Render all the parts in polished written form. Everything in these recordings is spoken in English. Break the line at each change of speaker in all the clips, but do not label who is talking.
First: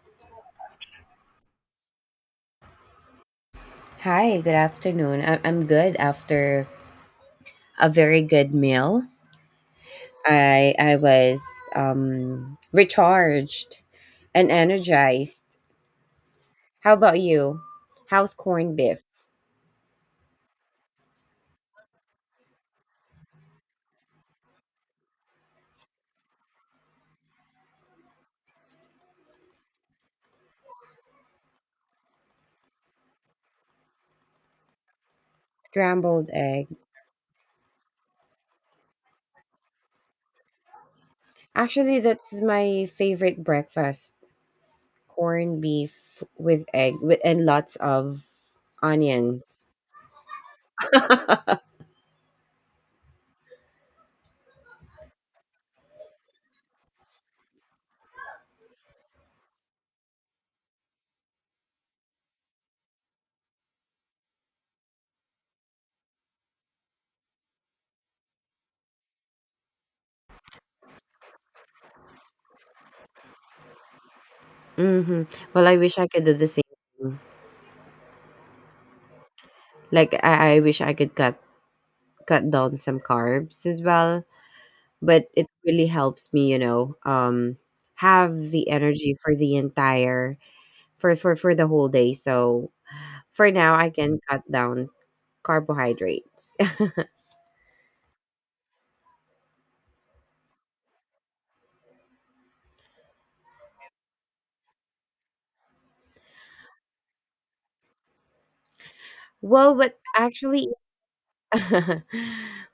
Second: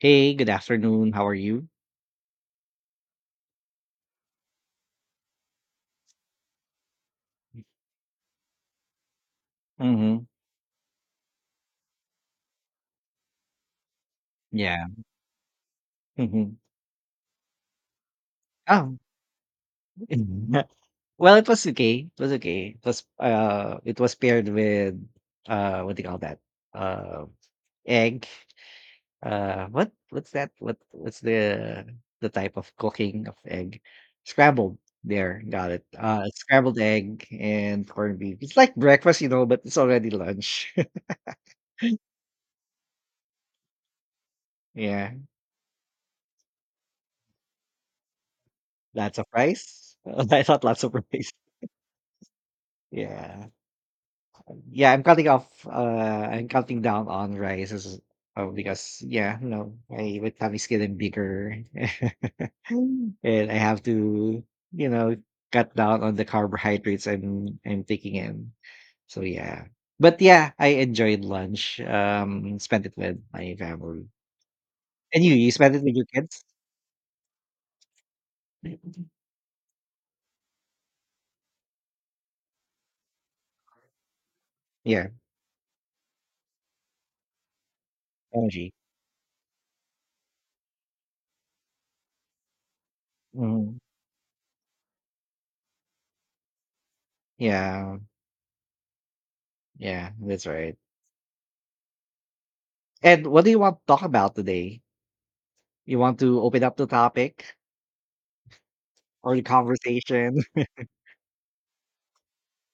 Hey, good afternoon. How are you?
Hi, good afternoon. I'm good after a very good meal.
Mhm.
I was recharged and
Yeah.
energized.
Mhm.
How about you? How's corned
Oh.
beef?
Well, it was okay. It was okay. It was paired with what do you call that? Uh Egg. What's that? What's the type of cooking of egg? Scrambled. There, got it.
Scrambled egg.
Scrambled egg and corned beef. It's like breakfast, you know, but it's already lunch.
Actually, that's my favorite breakfast.
Yeah.
Corned beef with egg with and lots of
Lots of
onions.
rice. I thought lots of rice. Yeah. Yeah, I'm cutting off. I'm cutting down on rice because yeah, no, my tummy is getting bigger, and I have to, you know, cut down on the carbohydrates I'm taking in. So yeah, but yeah, I enjoyed lunch. Spent it with my family. And
Mm-hmm.
you
Well,
spent
I
it with
wish
your
I could do
kids?
the same. Like I wish I could cut down some carbs as well,
Yeah,
but it really helps me have the
energy.
energy for the entire for the whole day. So for now
Mhm.
I can cut down carbohydrates.
Yeah, yeah, that's right. And what do you want to talk about today? You want to open up the topic? Or the
What
conversation.
actually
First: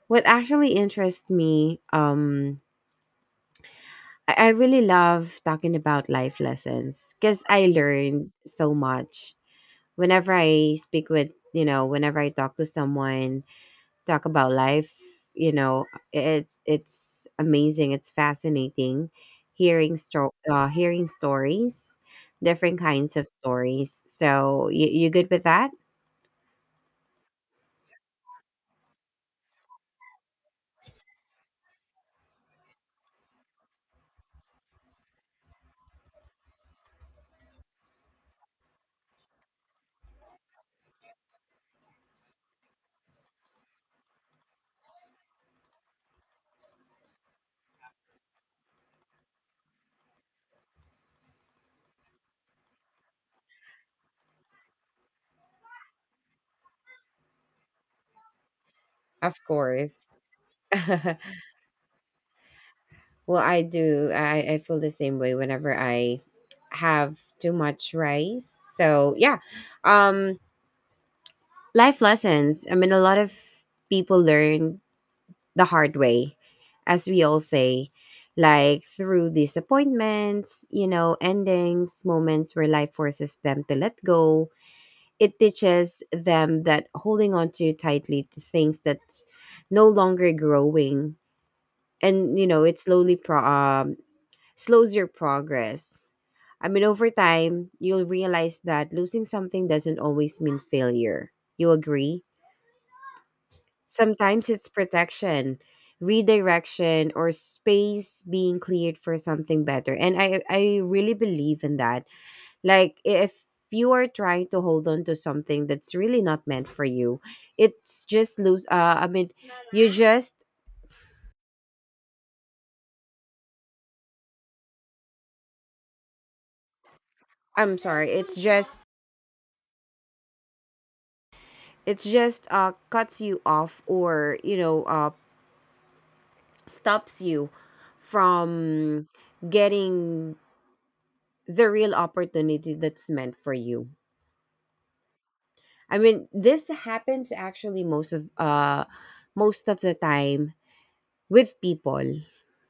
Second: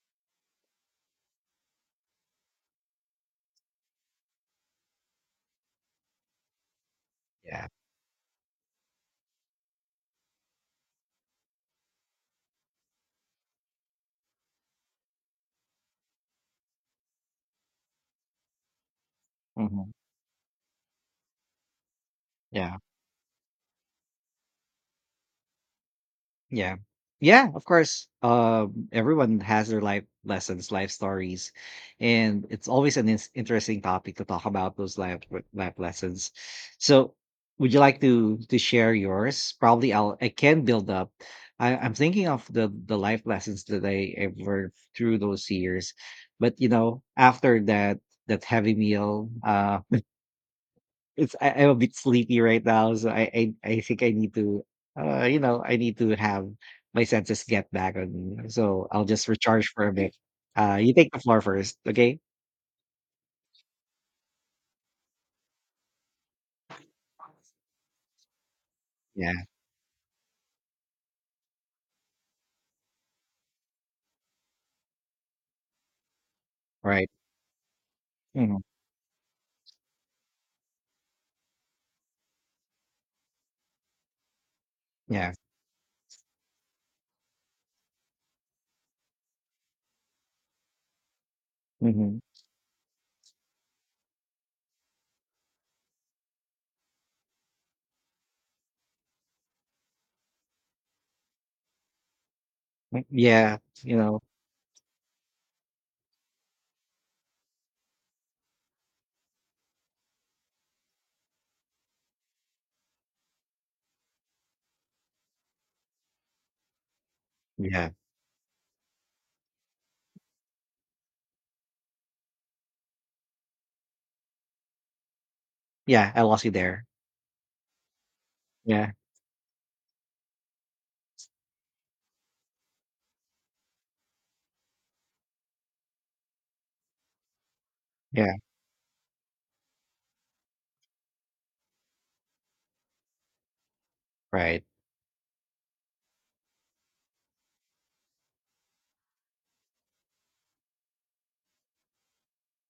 what actually interests me. I really love talking about life lessons because
Yeah.
I learned so much whenever I speak with you know whenever I talk to someone, talk about life. you know it's amazing, it's fascinating
Mhm.
hearing hearing stories,
Yeah.
different kinds of stories. So you good with that?
Yeah. Yeah, of course. Everyone has their life lessons, life stories, and it's always an ins interesting topic to talk about those life lessons. So, would you like to share yours? Probably I can build up. I'm thinking of the life lessons that I learned through those years. But, you know, after that heavy meal, it's I'm a bit sleepy right now, so I think I need to, I need to have my senses get back on me. So I'll just
Of
recharge for a
course.
bit. You take the floor first, okay?
Well I feel the same way whenever I have too much rice, so yeah.
Yeah,
um Life lessons, I mean, a lot of people learn the hard way, as
right.
we all say,
Mhm.
like through disappointments, you know, endings, moments where life forces them to let go.
Yeah.
It teaches them that holding on too tightly to things that's no longer growing
Hmm.
and, you know, it slowly slows your progress. I mean, over time, you'll realize that losing something doesn't always mean failure. You agree?
Yeah. You know.
Sometimes it's protection, redirection, or space being cleared for something better. And I really believe in that. Like, if you are trying to hold on to something that's really not meant for you,
Yeah.
it's just lose. I mean, you just—
Yeah. I lost you there.
I'm sorry,
Yeah.
it's just cuts you off or, you know, stops you
Yeah.
from getting the real opportunity that's meant for you.
Right.
I mean, this happens actually most of the time with people.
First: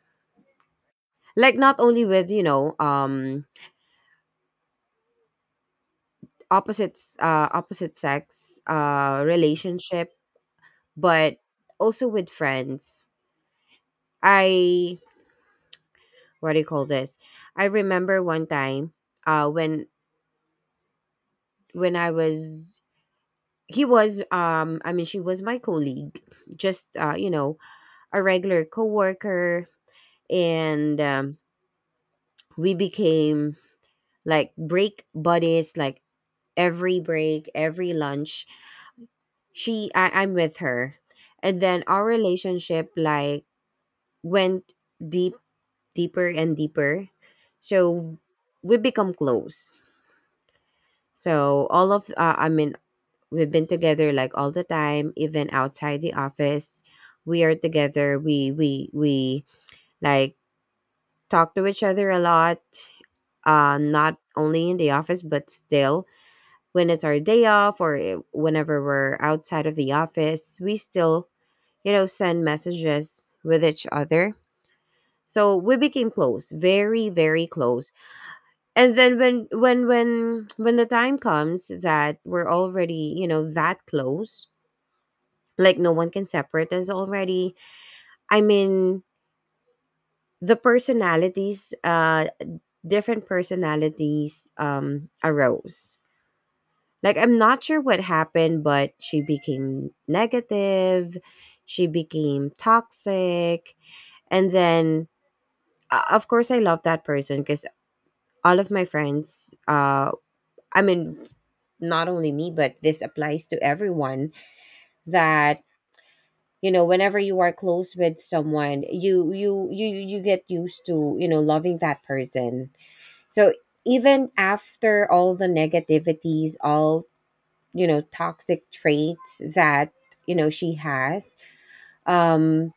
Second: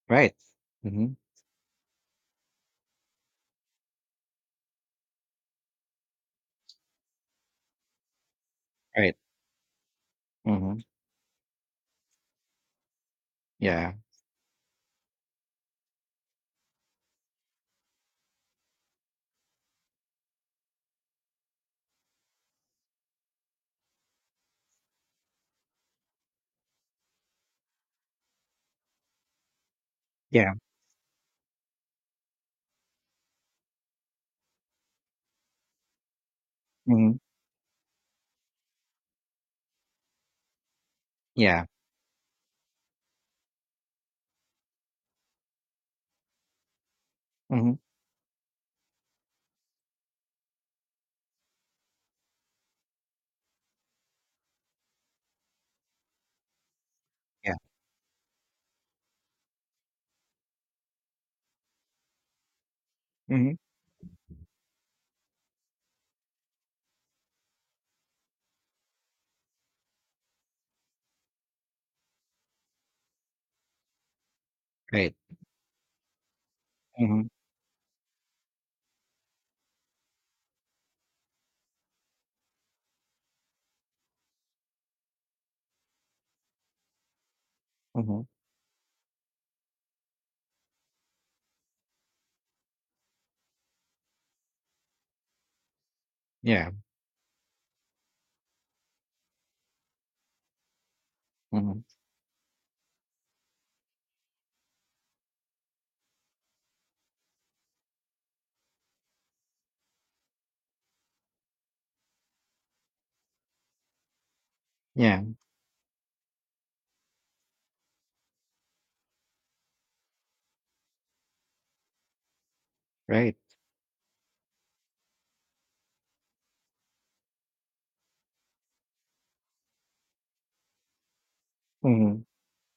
Right. Hmm.
Like not only with, you know, opposite sex
Right.
relationship,
Hmm.
but also with friends.
Yeah.
I, what do you call this? I remember one time uh when when I was— he was I mean she was my colleague, just you know, a regular coworker.
Yeah.
And we became like break buddies, like every
Hmm.
break, every lunch she I'm with her. And
Yeah.
then our relationship, like, went deep deeper and deeper,
Hmm.
so we become close. So all of I mean we've been together like all the time, even outside the office. We are
Yeah.
together, we like talk to each other a lot.
Hmm.
Not only in the office, but still when it's our day off or whenever we're outside of the office, we still, you know, send messages with each other.
Right.
So we became close, very
Hmm.
very close. And then when the time comes that we're already, you know, that close, like no one can separate us already.
Hmm.
I mean, the personalities different personalities arose.
Yeah.
Like I'm not sure what happened, but she became negative,
Hmm.
she became toxic. And then, of course I love that person because all of my friends, I mean not only me, but this applies to everyone
Yeah.
that, you know, whenever you are close with someone, you get used to, you know, loving that person.
Right.
So even after all the negativities, all, you know, toxic traits that, you know, she has,
Hmm.
um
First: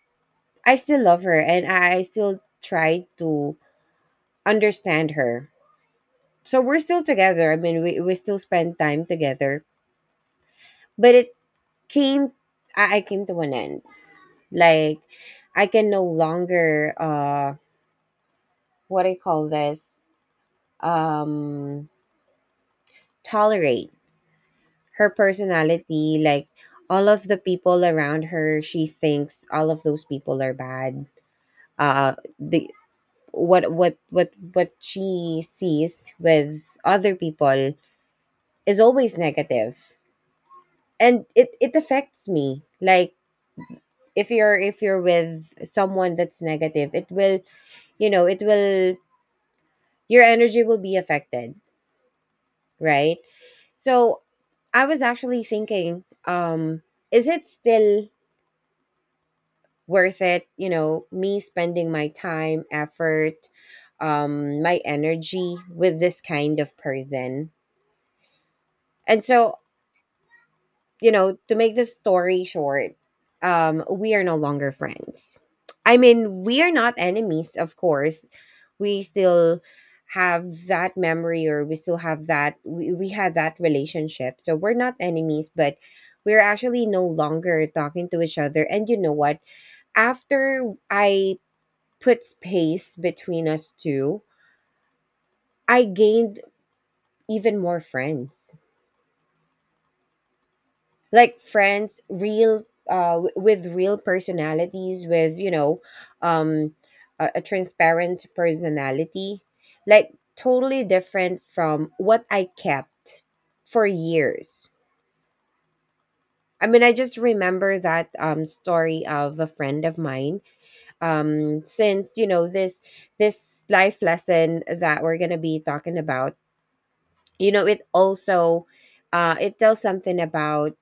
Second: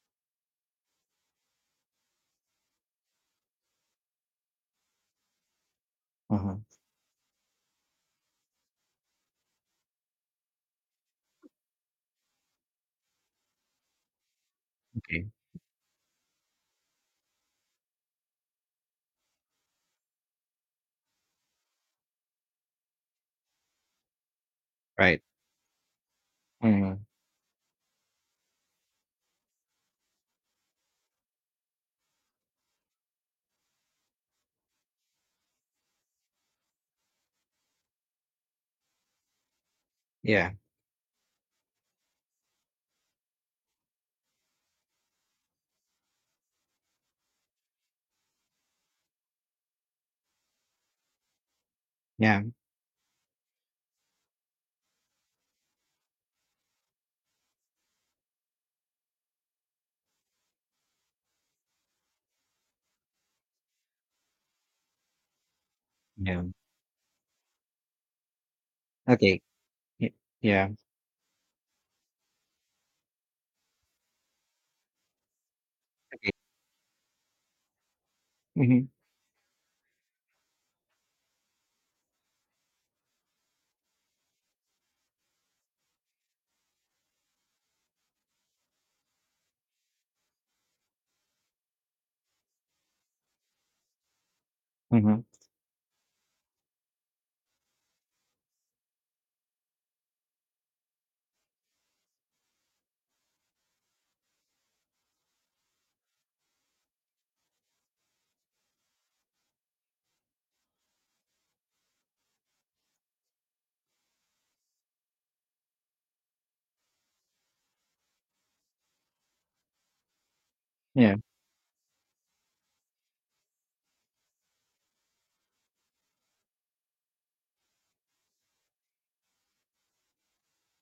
I still love her and I still try to understand her. So
Hmm.
we're still together, I mean, we still spend time together. But it came I came to an end. Like,
Okay,
I can no longer, what I call this um tolerate her
right.
personality. Like,
Mhm.
all of the people around her, she thinks all of those people are bad. The What she sees with other people is always negative,
Yeah,
and it affects me. Like, if you're with someone that's negative, it will, you know, it will your energy will be affected,
yeah,
right? So I was actually thinking, is it still worth it, you know, me spending my time, effort, my energy with this
yeah.
kind of person? And
Okay.
so,
Y Yeah,
you know, to make the story short, we are no longer friends. I
okay.
mean, we are not enemies, of course.
Mhm,
We still have that memory, or we still have that— we had that relationship. So we're not enemies, but we're actually no longer talking to each other. And you know what? After I put space between us two,
mhm.
I gained even more friends. Like friends, real, with real personalities, with, you know, um, a transparent personality, like totally different from what I kept for years. I mean, I just remember that, um, story of a friend of mine.
Yeah,
Um, since, you know, this life lesson that we're gonna be talking about, you know, it also, uh, it tells something about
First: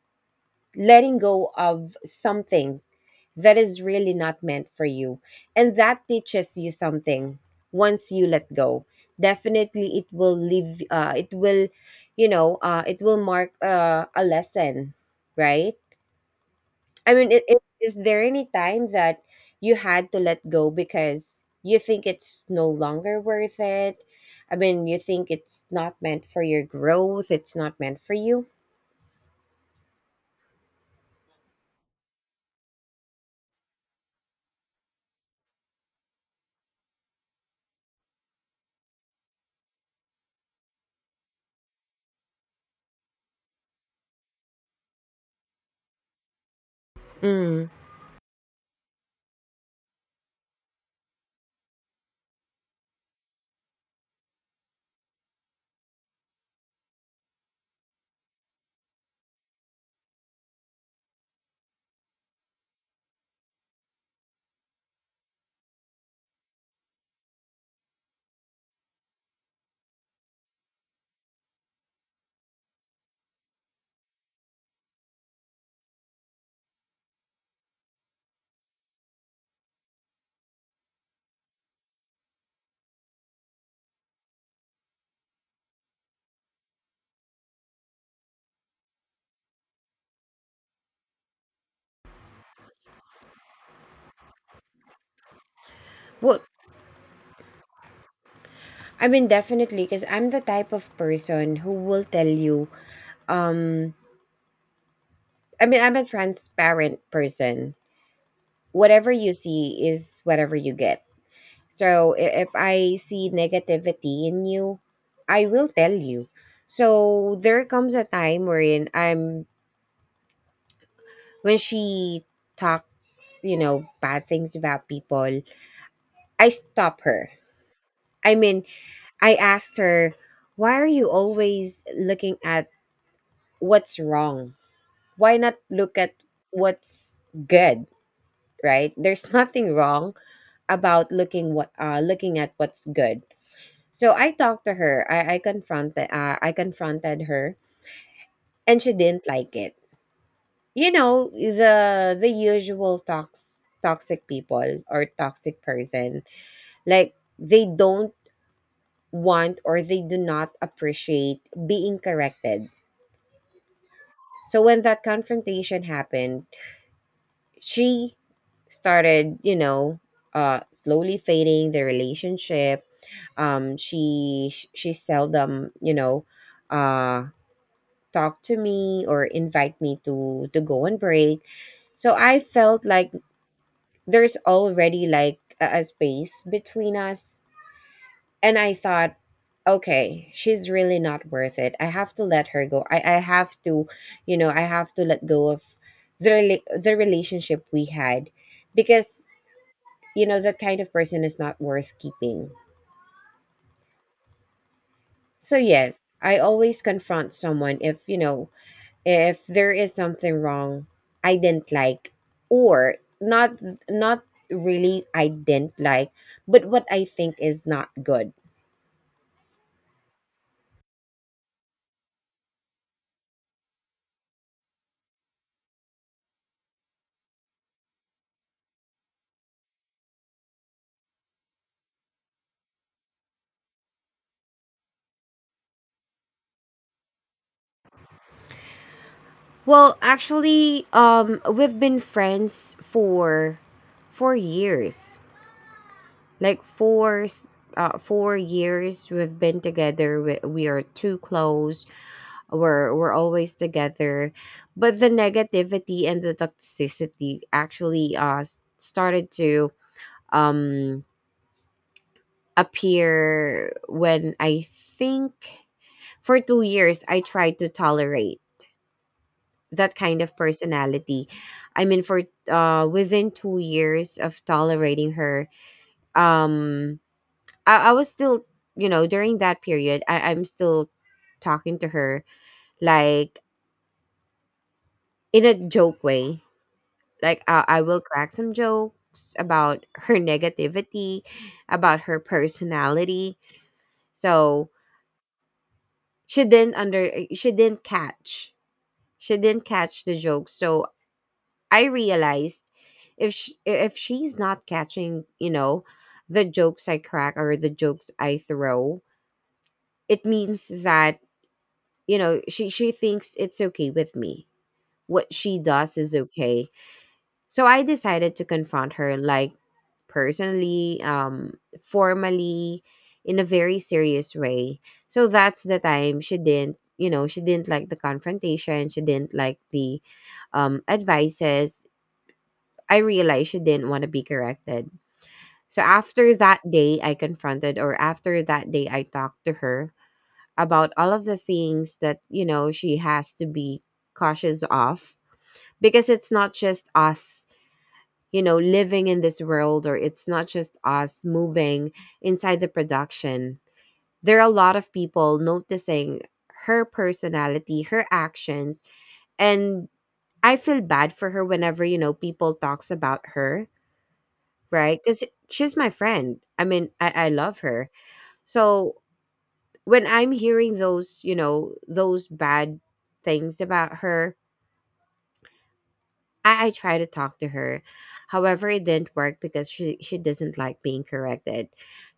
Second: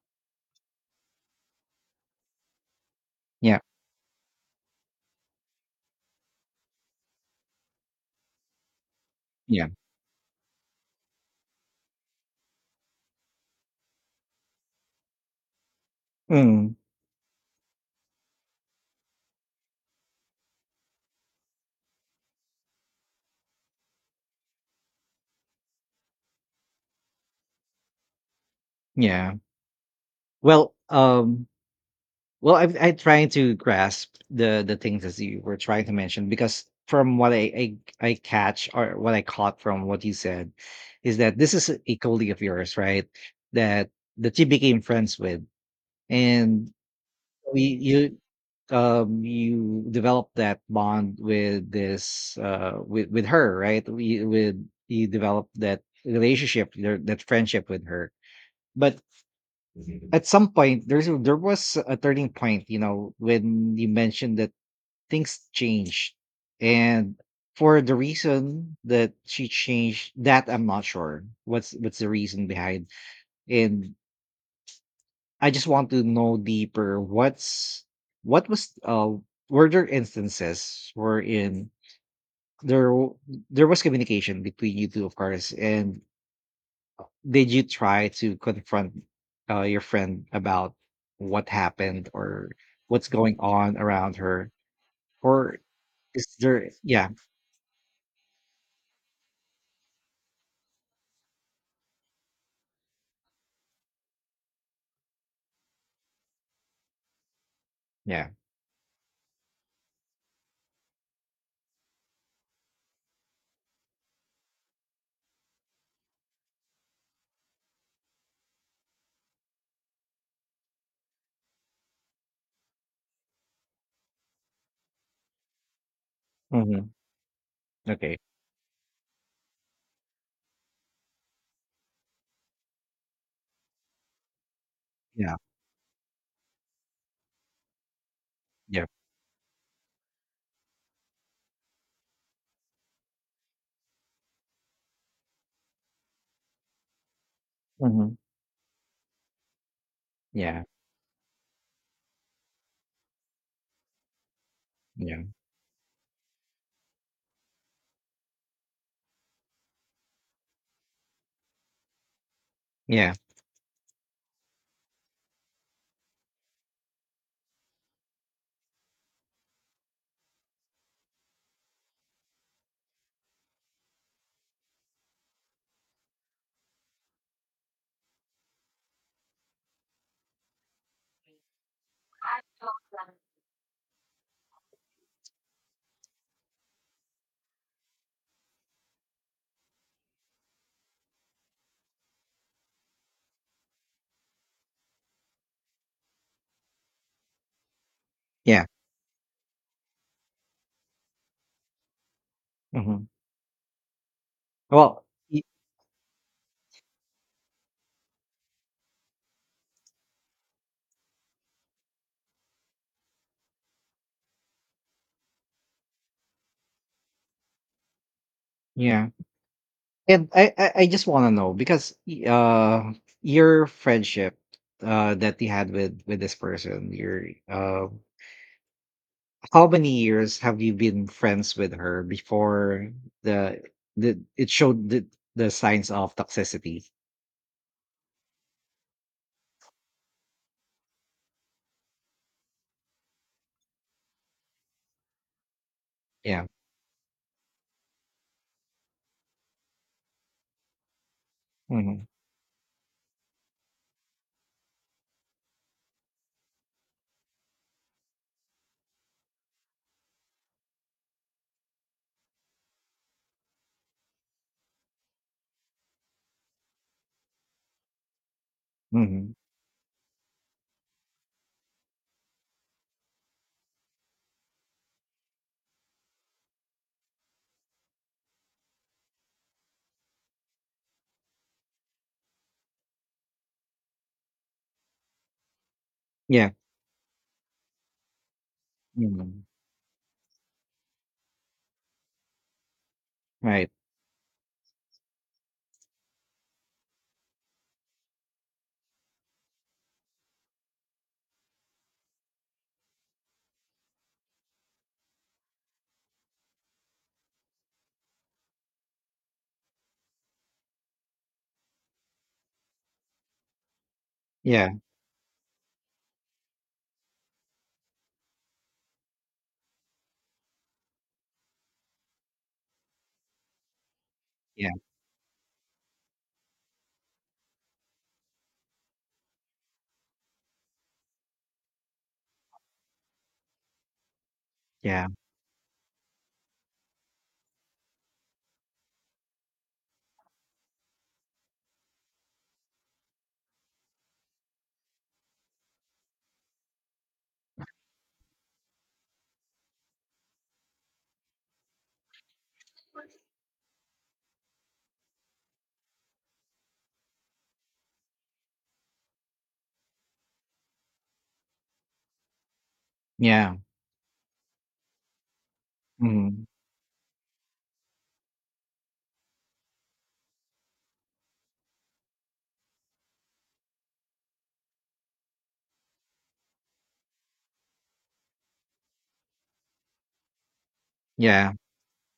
letting go of something that
yeah,
is really not meant for you. And that teaches you something once you let go.
yeah.
Definitely it will leave— it will, you know, it will mark, a lesson, right?
Mm,
I mean, is there any time that you had to let go because you think it's no longer worth it? I mean, you think it's not meant for your growth, it's not meant for you?
yeah. Well, well, I trying to grasp the things as you were trying to mention because from what I catch or what I caught from what you said is that this is a colleague of yours, right? That that you became friends with, and we
Mm.
you you develop that bond with this with her, right? we With you develop that that friendship with her, but at some point there was a turning point, you know, when you mentioned that things changed. And for the reason that she changed, that I'm not sure what's the reason behind. And I just want to know deeper what's what was were there instances wherein there w- there was communication between you two, of course, and did you try to confront your friend about what happened or what's going on around her, or is
Well,
there? Yeah.
I mean, definitely, because I'm the type of person who will tell you, um, I mean, I'm a transparent person.
Yeah.
Whatever you see is whatever you get. So if I see negativity in you, I will tell you. So there comes a time wherein I'm— when she talks, you know, bad things about people, I
Hmm.
stop her.
Okay.
I mean, I asked her, why are you always looking at what's wrong?
Yeah.
Why not look at what's good,
Yeah.
right? There's nothing wrong about looking at what's good. So I talked to her. I confronted— I confronted her
Hmm.
and she didn't like it.
Yeah.
You know, the usual toxic people or
Yeah.
toxic person, like they don't want, or they do not appreciate being corrected.
Yeah.
So when that confrontation happened, she started, you know, slowly fading the relationship. She seldom, you know, uh, talk to me or invite me to go on break. So I felt like there's already like a space between us. And I thought, okay, she's really not worth it. I have to let her go. I have to, you know, I have to let go of the— the relationship we had,
Yeah.
because, you know, that kind of person is not worth keeping.
Hmm. Well, y-
So, yes, I always confront someone if, you know, if there is something wrong I didn't like, or not, not really I didn't like, but what I think is not good.
yeah. And I just want to know because your friendship that you had with this person, your how many years have you been friends with her before the the it showed the signs of toxicity?
Well, actually, we've been friends for 4 years.
Yeah.
Like 4 years we've been together. We are too close.
Hmm.
We're always together. But the negativity and the toxicity actually started to um appear, when I think for 2 years I tried to tolerate
Hmm.
that kind of personality. I mean, for within 2 years of tolerating her, um, I was still, you know, during that period, I'm still talking to her like in a joke way.
Yeah.
Like, I will crack some jokes
Hmm.
about her negativity, about her personality.
Right.
So she didn't under she didn't catch she didn't catch the joke. So I realized if sh if she's not catching, you know, the jokes I crack or the jokes I throw, it means that, you know, she thinks it's okay with me.
Yeah.
What she does is okay. So I decided to confront her like personally, um, formally, in a very serious
Yeah.
way. So that's the time she didn't, you know, she didn't like the confrontation, she didn't like the advices. I realized she didn't want to be corrected.
Yeah.
So after that day, I confronted, or after that day, I talked to her about all of the things that, you know, she has to be cautious of, because it's not just us, you know, living in this world, or it's not just us moving inside the production. There are a lot of people noticing her personality, her actions, and I feel bad for her whenever, you know, people talks about
Yeah.
her, right? Because she's my friend.
Hmm.
I mean, I love her. So when I'm hearing those, you know, those bad things about her, I try to talk to her. However, it didn't work because she doesn't like being
Yeah.
corrected.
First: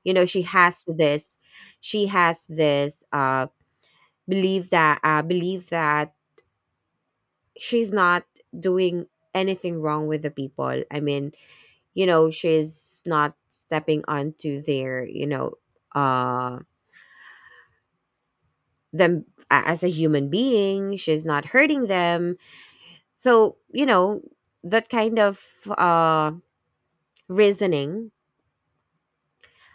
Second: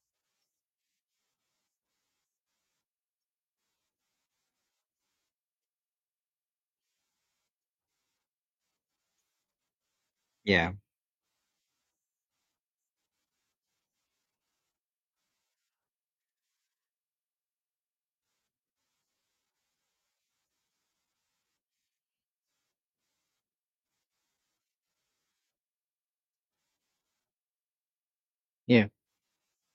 You know, she has this believe that she's not doing anything wrong with the
Yeah.
people. I mean, she's not stepping onto their, uh them as a human being, she's not hurting them, so that kind of uh reasoning.
Yeah.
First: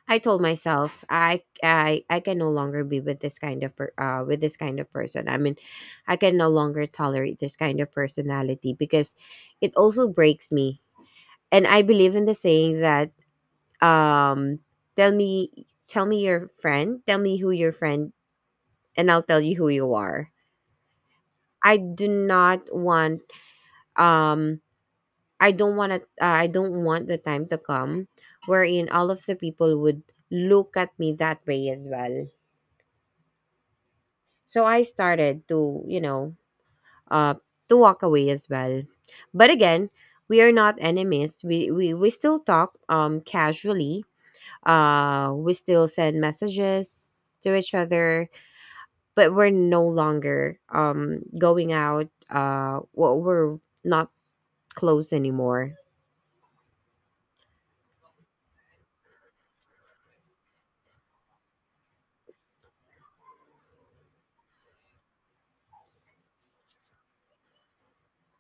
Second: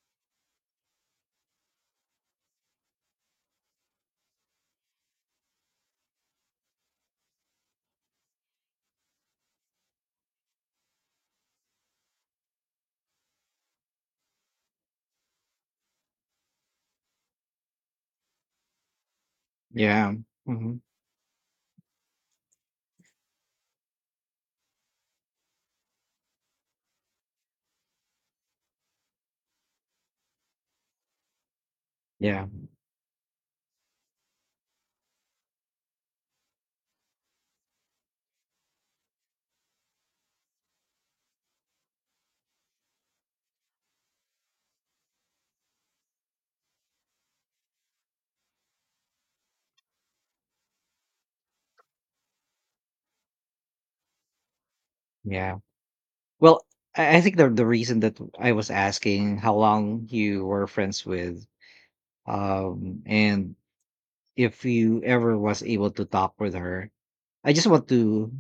I told myself I can no longer be with this kind of with this kind of person. I mean, I can no longer tolerate this kind of personality because it also breaks me. And I believe in the saying that um tell me your friend tell me who your friend, and I'll tell you who you
Yeah.
are.
Hmm.
I do not want, um I don't want to, I don't want the time to come wherein all of the people would look at me that way as well.
Yeah.
So I started to, uh, to walk away as well. But again, we are not enemies. We still talk casually. We still send messages to each other, but we're no longer going out. Well, we're not close
Yeah.
anymore.
Well, I think the reason that I was asking how long you were friends with, and if you ever was able to talk with her, I just want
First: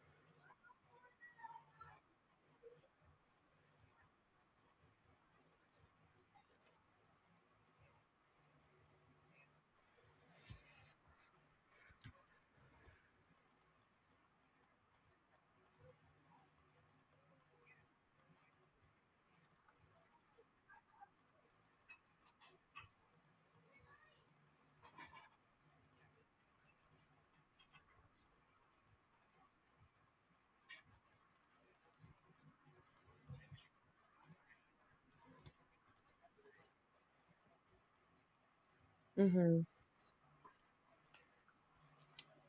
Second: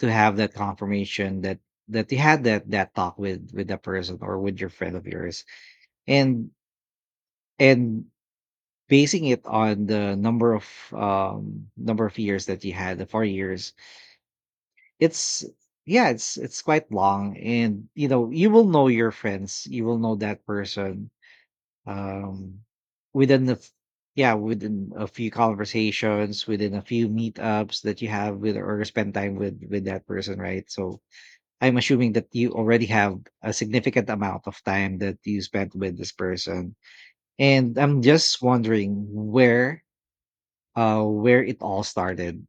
to have that confirmation that that you had that that talk with that person or with your friend of yours, and and basing it on the number of years that you had, the 4 years, it's yeah, it's quite long, and you know you will know your friends, you will know that person um within yeah, within a few conversations, within a few meetups that you have with or spend time with that person, right? So I'm assuming that you already have a significant amount of time that you spent with this person, and I'm just wondering
Mm-hmm.
where it all started.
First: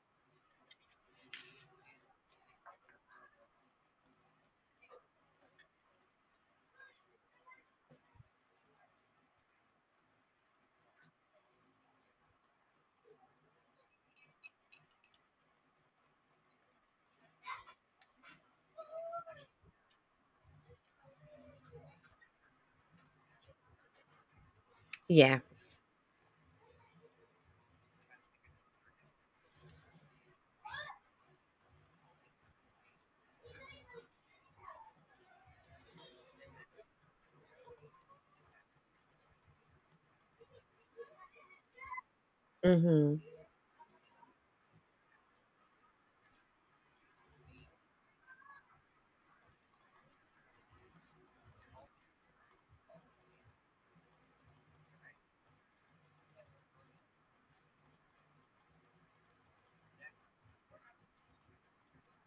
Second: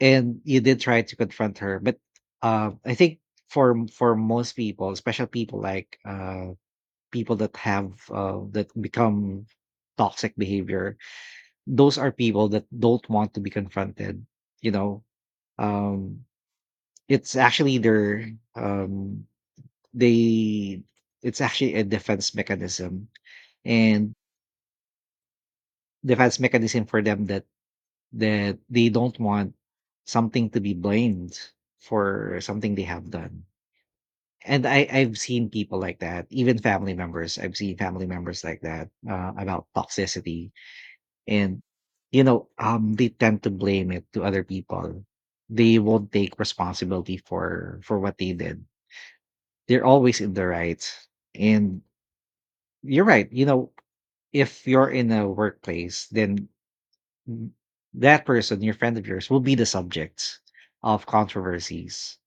And you did try to confront her, but I think for most people, especially people like people that have that become toxic behavior, those are people that don't want to be confronted, you know. um it's actually their um they it's actually a defense mechanism. And
Yeah.
defense mechanism for them that that they don't want something to be blamed for something they have done. And I've seen people like that, even family members. I've seen family members like that about toxicity. And, you know, they
Mm-hmm.
tend to blame it to other people. They won't take responsibility for what they did. They're always in the right. And you're right. You know, if you're in a workplace, then that person, your friend of yours, will be the subject of controversies.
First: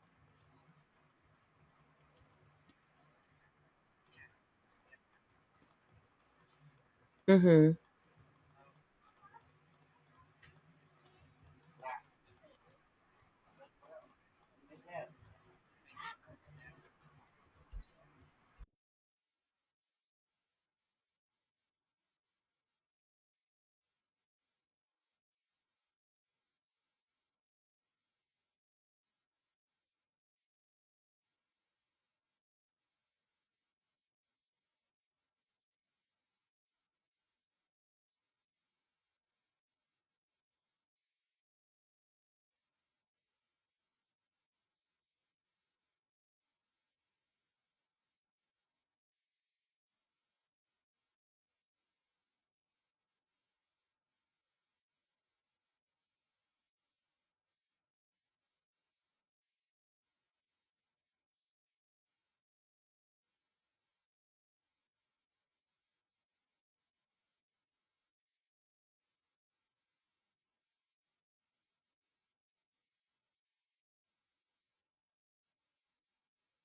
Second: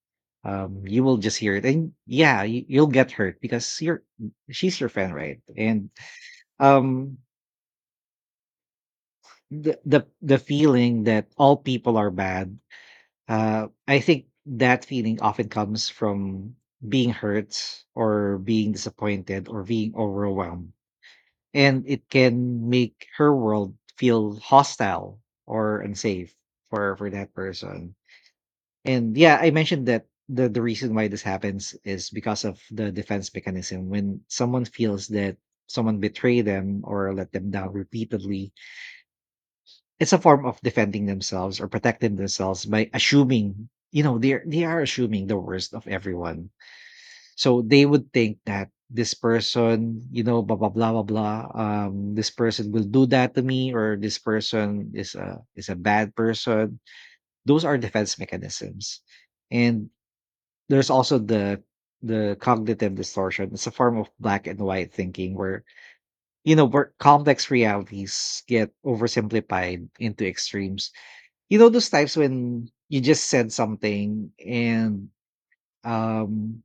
You will just hear it, and yeah, you'll get hurt because you're she's your friend, right? And um,
Mm-hmm.
the feeling that all people are bad. I think that feeling often comes from being hurt or being disappointed or being overwhelmed. And it can make her world feel hostile or unsafe for that person. And yeah, I mentioned that the reason why this happens is because of the defense mechanism. When someone feels that someone betrayed them or let them down repeatedly, it's a form of defending themselves or protecting themselves by assuming, you know, they are assuming the worst of everyone. So they would think that this person, you know, blah blah blah blah blah. This person will do that to me, or this person is a bad person. Those are defense mechanisms, and there's also the cognitive distortion. It's a form of black and white thinking where you know where complex realities get oversimplified into extremes. You know those times when you just said something, and, um,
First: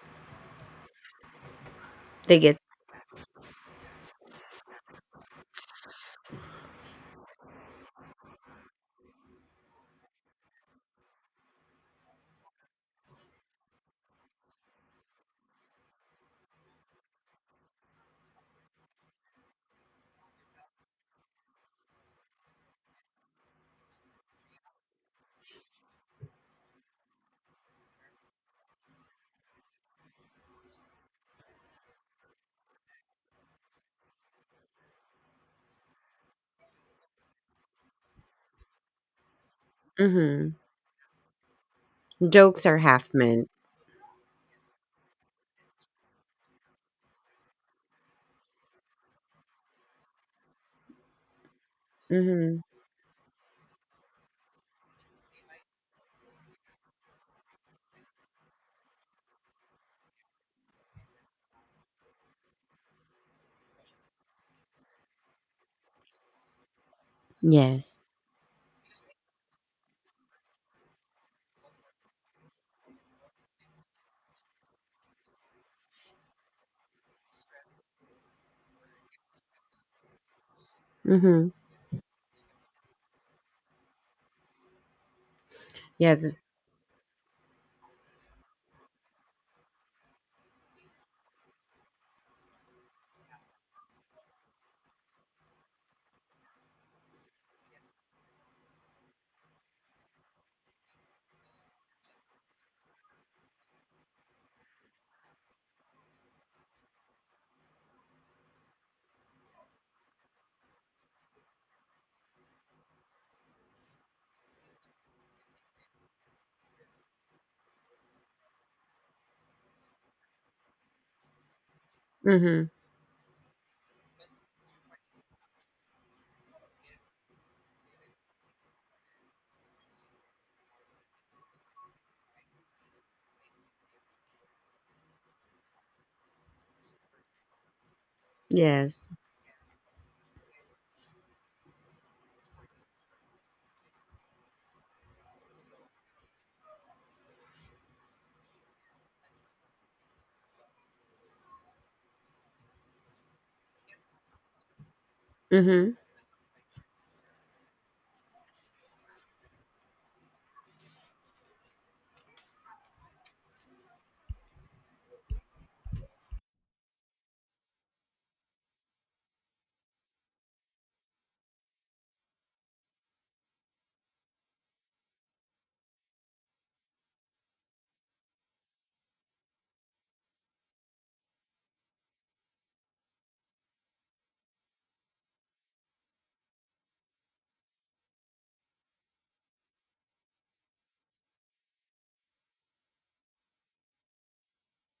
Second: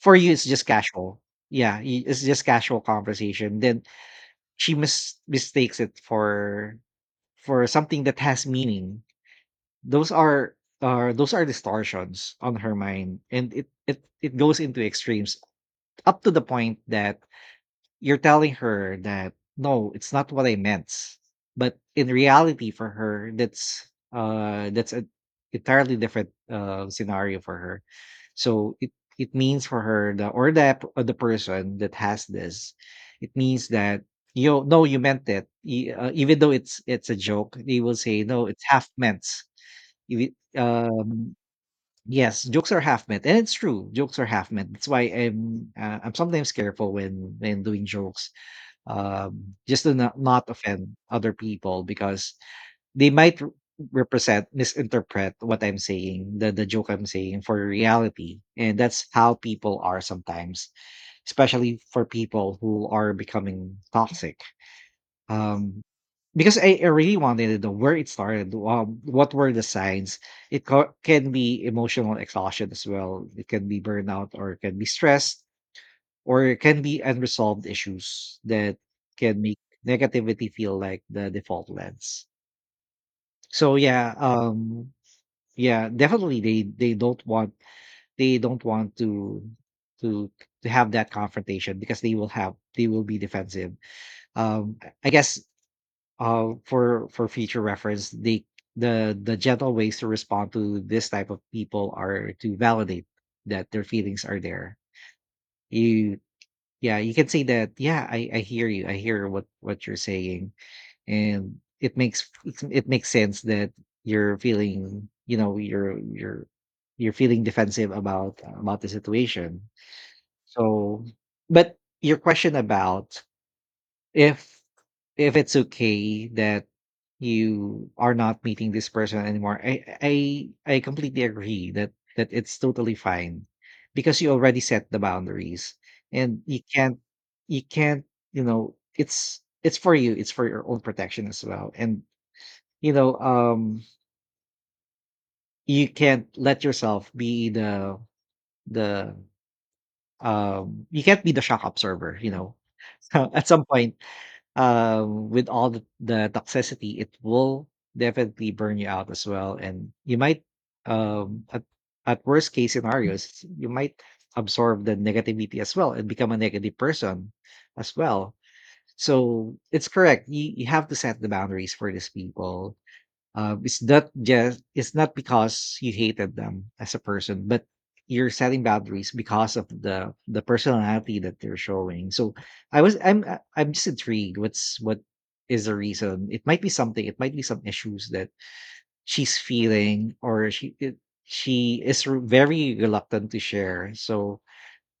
for you it's just casual. Yeah, I it's
They
just
get
casual conversation, then she mistakes it for something that has meaning. Those are those are distortions on her mind, and it goes into extremes up to the point that you're telling her that, "No, it's not what I meant." But in reality for her, that's an entirely different, scenario for her. So it means for her the or the p the person that has this, it means that, "You no, you meant it." E Even though it's a joke, they will say, "No, it's half meant." If it
mhm.
yes,
Jokes
jokes
are
are half
half
meant, and
meant.
it's true, jokes are half meant. That's why I'm sometimes careful when doing jokes, just to not, not offend other people because
Mhm.
they might represent misinterpret what I'm saying, the joke I'm saying for reality. And that's how people are sometimes, especially for people who are becoming toxic, um because I really wanted to know where
Yes.
it started, what were the signs. Can be emotional exhaustion as well, it can be burnout, or it can be stress, or can be unresolved issues that can make negativity feel like the
Mhm.
default lens. So yeah, yeah,
Yes.
definitely they don't want, they don't want to to have that confrontation because they will have they will be defensive. I guess for future reference, they the gentle ways to respond to this type of people are to validate that their feelings are there. You, yeah, you can say that, "Yeah, I hear you. I hear what you're saying." And it makes it's it makes sense that you're feeling, you know, you're feeling defensive about the situation. So but your question
Mhm.
about if if it's okay that you are not meeting this person anymore, I completely agree that that it's totally fine because you already set the boundaries, and you can't, you can't, you know,
Yes.
it's for you, it's for your own protection as well. And you know, you can't let yourself be the you can't be the shock observer, you know, at some point. With all
Mhm.
the toxicity, it will definitely burn you out as well, and you might, um, at at worst case scenarios, you might absorb the negativity as well and become a negative person as well. So it's correct. You have to set the boundaries for these people. It's not just it's not because you hated them as a person, but you're setting boundaries because of the personality that they're showing. So I'm just intrigued. What's what is the reason? It might be something. It might be some issues that she's feeling, or she it, she is very reluctant to share. So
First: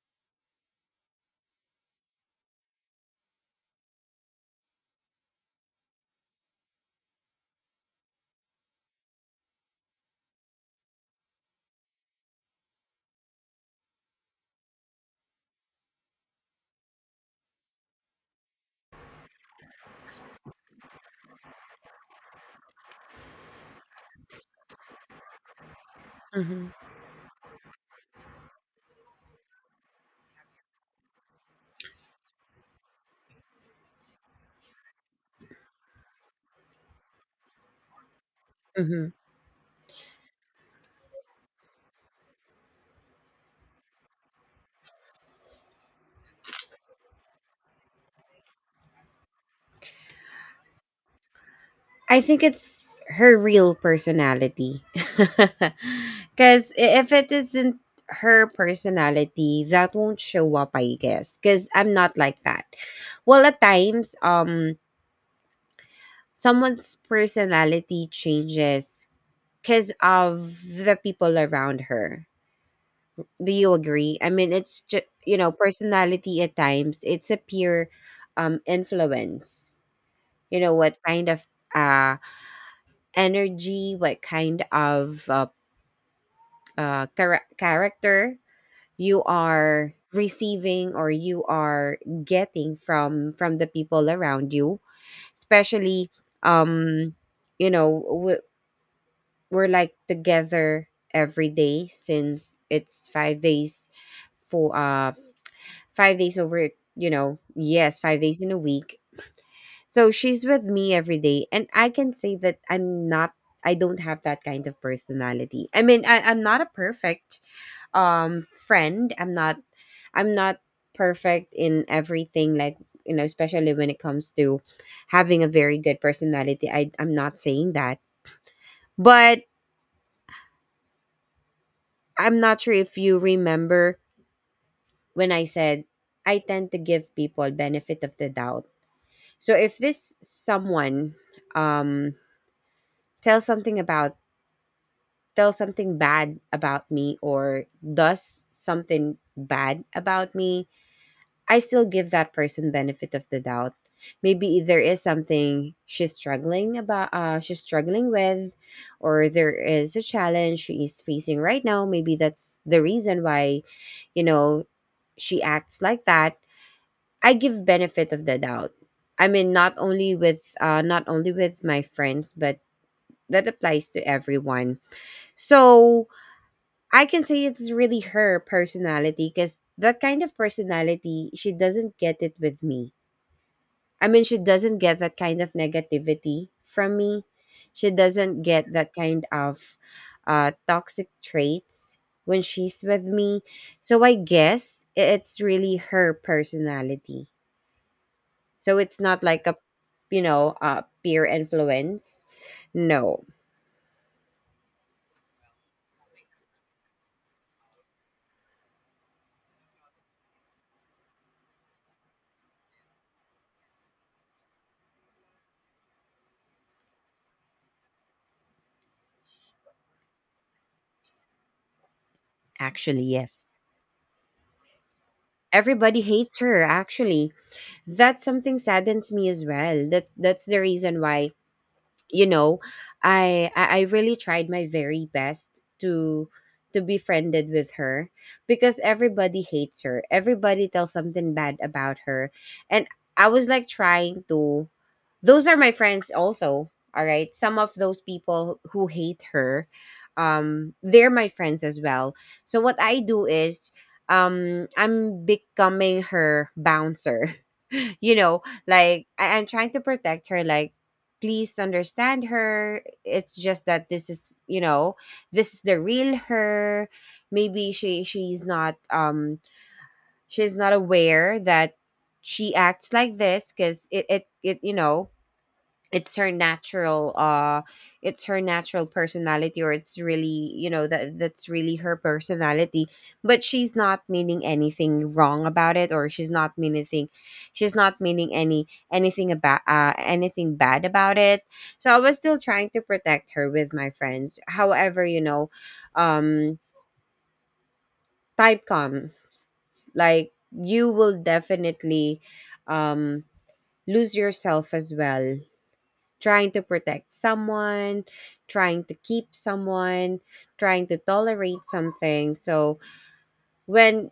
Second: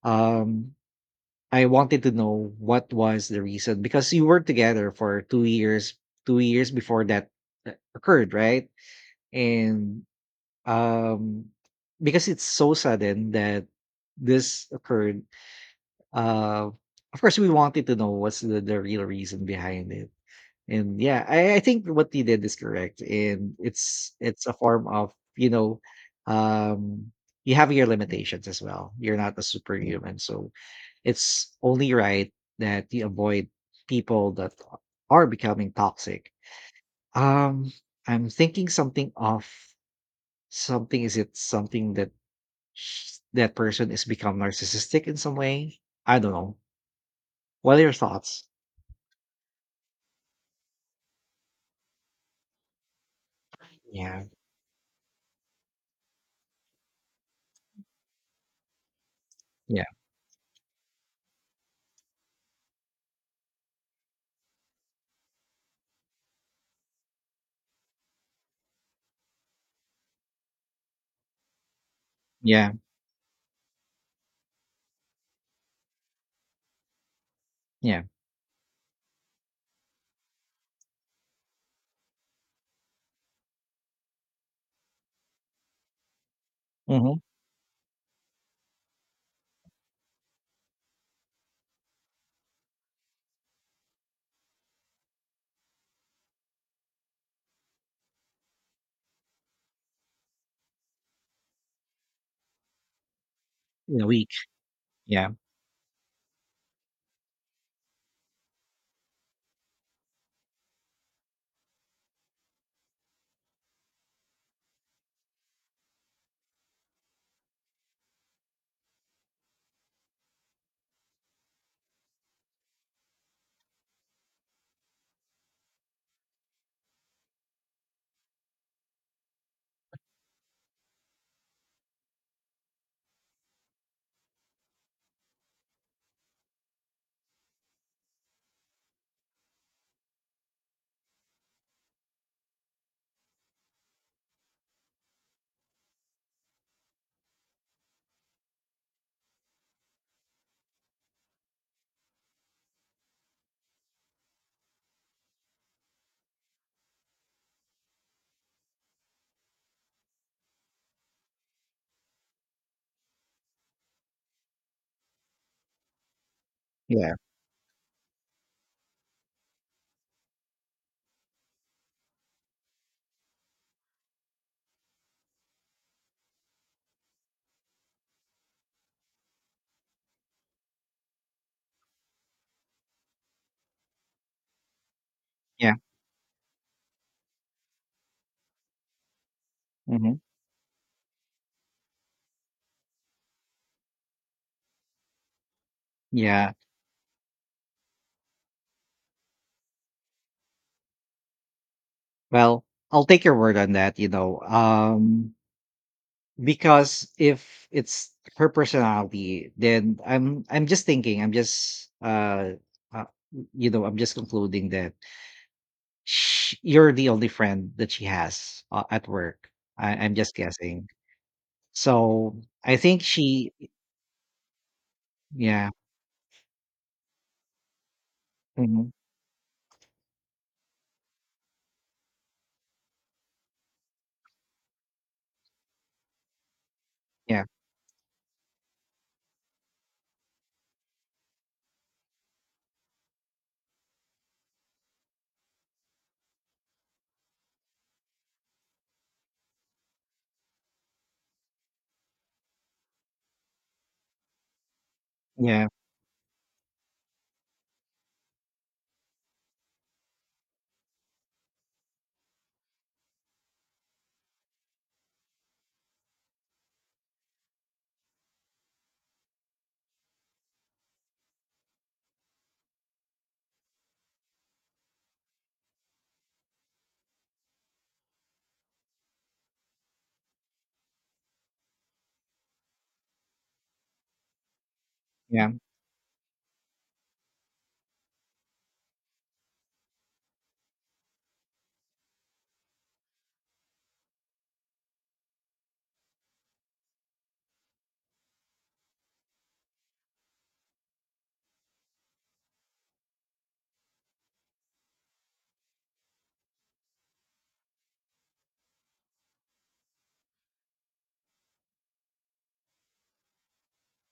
um, I wanted to know what was the reason because you were together for 2 years. 2 years before that occurred, right? And, um, because it's so sudden that this occurred, uh, of course, we wanted to know what's the real reason behind it. And yeah, I think what he did is correct. And it's a form of, you know,
Mhm.
um, you have your limitations as well. You're not a superhuman. So it's only right that you avoid people that are becoming toxic. Um, I'm thinking something
Mhm.
off. Something, is it something that sh that person is become narcissistic in some way? I don't know. What are your thoughts?
I think it's her real
Yeah,
personality. Cuz if it isn't her personality,
yeah,
that won't show up, I guess. Cuz I'm not like that. Well, at times, someone's personality changes cuz of the people around her.
yeah,
Do you agree? I mean, it's just, you know, personality at times, it's a peer,
yeah.
influence. You know, what kind of uh, energy, what kind of
Mhm.
character you are receiving or you are getting from the people around you, especially, um you know, we're like together every day since it's 5 days
In a week.
for
Yeah,
5 days over, you know, yes, 5 days in a week. So she's with me every day. And I can say that I don't have that kind of personality. I mean, I'm not a perfect friend. I'm not perfect in everything, like, you know, especially when it comes to having a very good personality. I'm not saying that. But I'm not sure if you remember when I said I tend to give people benefit of the doubt. So if this someone, um, tells something about tells something bad about me or does something bad about me, I still give that person benefit of the doubt. Maybe there is something she's struggling about, she's struggling with, or there is a challenge she is facing right now. Maybe that's the reason why, you know, she acts like that.
yeah,
I give benefit of the doubt. I mean, not only with not only with my friends, but that applies to everyone. So I can say it's really her personality because that kind of personality, she doesn't get it with me. I mean, she doesn't get that kind of
yeah.
negativity from me. She doesn't get that kind of
Mhm.
toxic traits when she's with me. So I guess it's really her
Yeah.
personality. So it's not like a, you know, peer influence.
Well, I'll take
No,
your word on that, you know. Because if it's her personality, then I'm just thinking, I'm just uh you know, I'm just concluding that Sh you're the only friend that she has, at work. I'm just guessing. So, I think
actually, yes.
she yeah,
Everybody hates her, actually. That something
mhm,
saddens me as well. That that's the reason why, you know, I really tried my very best to be
yeah,
friended with her, because everybody hates her, everybody tells something bad about her. And I was like trying to, those are my friends also. All right, some of those people who hate her, they're my friends as well. So what I do is, I'm
yeah,
becoming her bouncer. You know, like I'm trying to protect her, like please understand her, it's just that this is, you know, this is the real her. Maybe she's not, she's not aware that she acts like this because it you know, it's her natural uh it's her natural personality, or it's really, you know, that that's really her personality. But she's not meaning anything wrong
yeah,
about it, or she's not meaning anything, she's not meaning anything about anything bad about it. So I was still trying to protect her with my friends. However, you know, um type come, like you will definitely, um lose yourself as well, trying to protect someone, trying to keep someone, trying to tolerate something. So when,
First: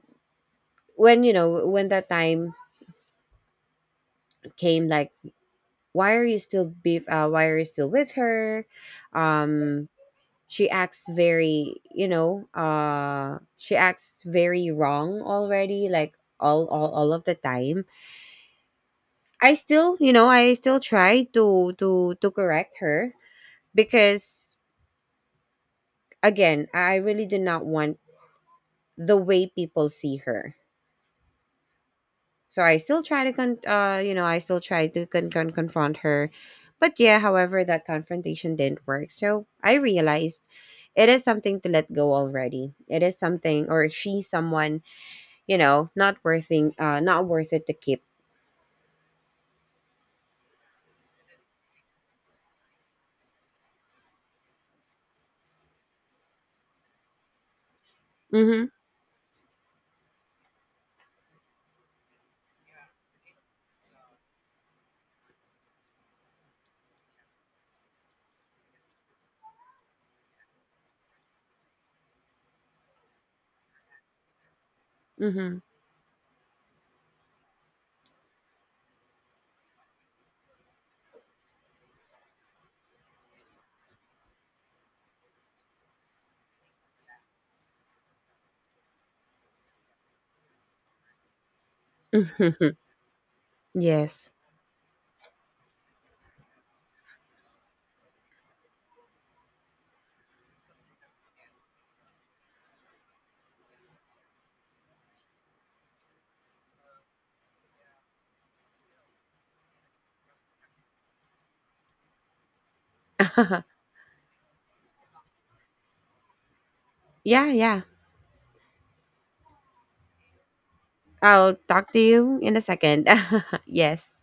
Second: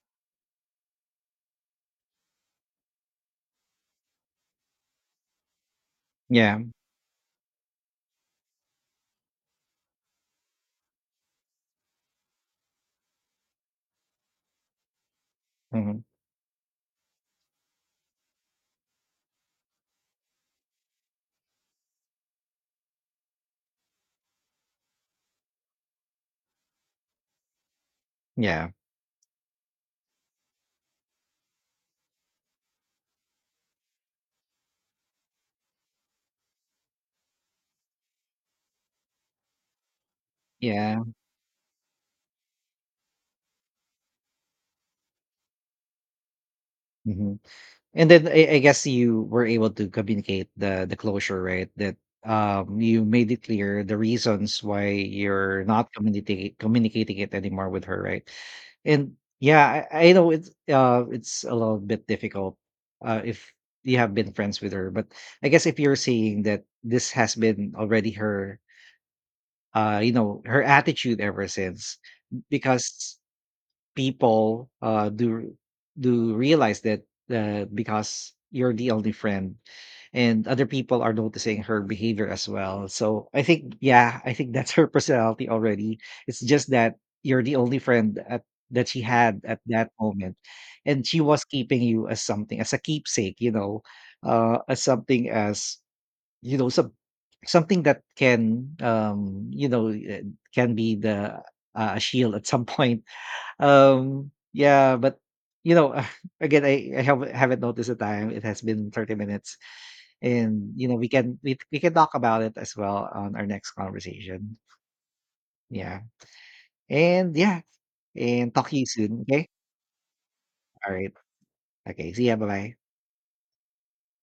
you know, when that time came, like why are you
yeah,
still be why are you still with her? Um, she acts very, you know, she acts very wrong already,
mhm,
like all of the time. I still, you know, I still try to correct her because, again, I really did not want
yeah,
the way people see her. So I still try to you know, I still try to confront her. But yeah, however, that confrontation didn't work. So I realized
yeah,
it is something to let go already. It is something, or she's someone, you know, not
mhm.
worth it to keep.
And then I guess you were able to communicate the closure, right? That you made it clear the reasons why you're not communicating it anymore with her, right?
Mhm.
And yeah, I know it's a little bit difficult if you have been friends with her, but I guess if you're seeing that this has been already her you know her attitude ever since because people do
Mhm.
do realize that because you're the only friend, and other people are noticing her behavior as well. So I think, yeah, I think that's her personality already. It's just that you're the only friend at, that she had at that moment, and she was keeping you as something as a keepsake, you know,
Yes.
as something as you know something that can you know can be the a shield at some point. Yeah, but you know, again, I haven't noticed the time. It has been 30 minutes, and you know, we can talk about it as well on our next conversation. Yeah, and
Yeah,
yeah,
yeah.
and talk to you soon. Okay, all right,
I'll talk to
okay, see ya,
you
bye
in a
bye.
second. Yes.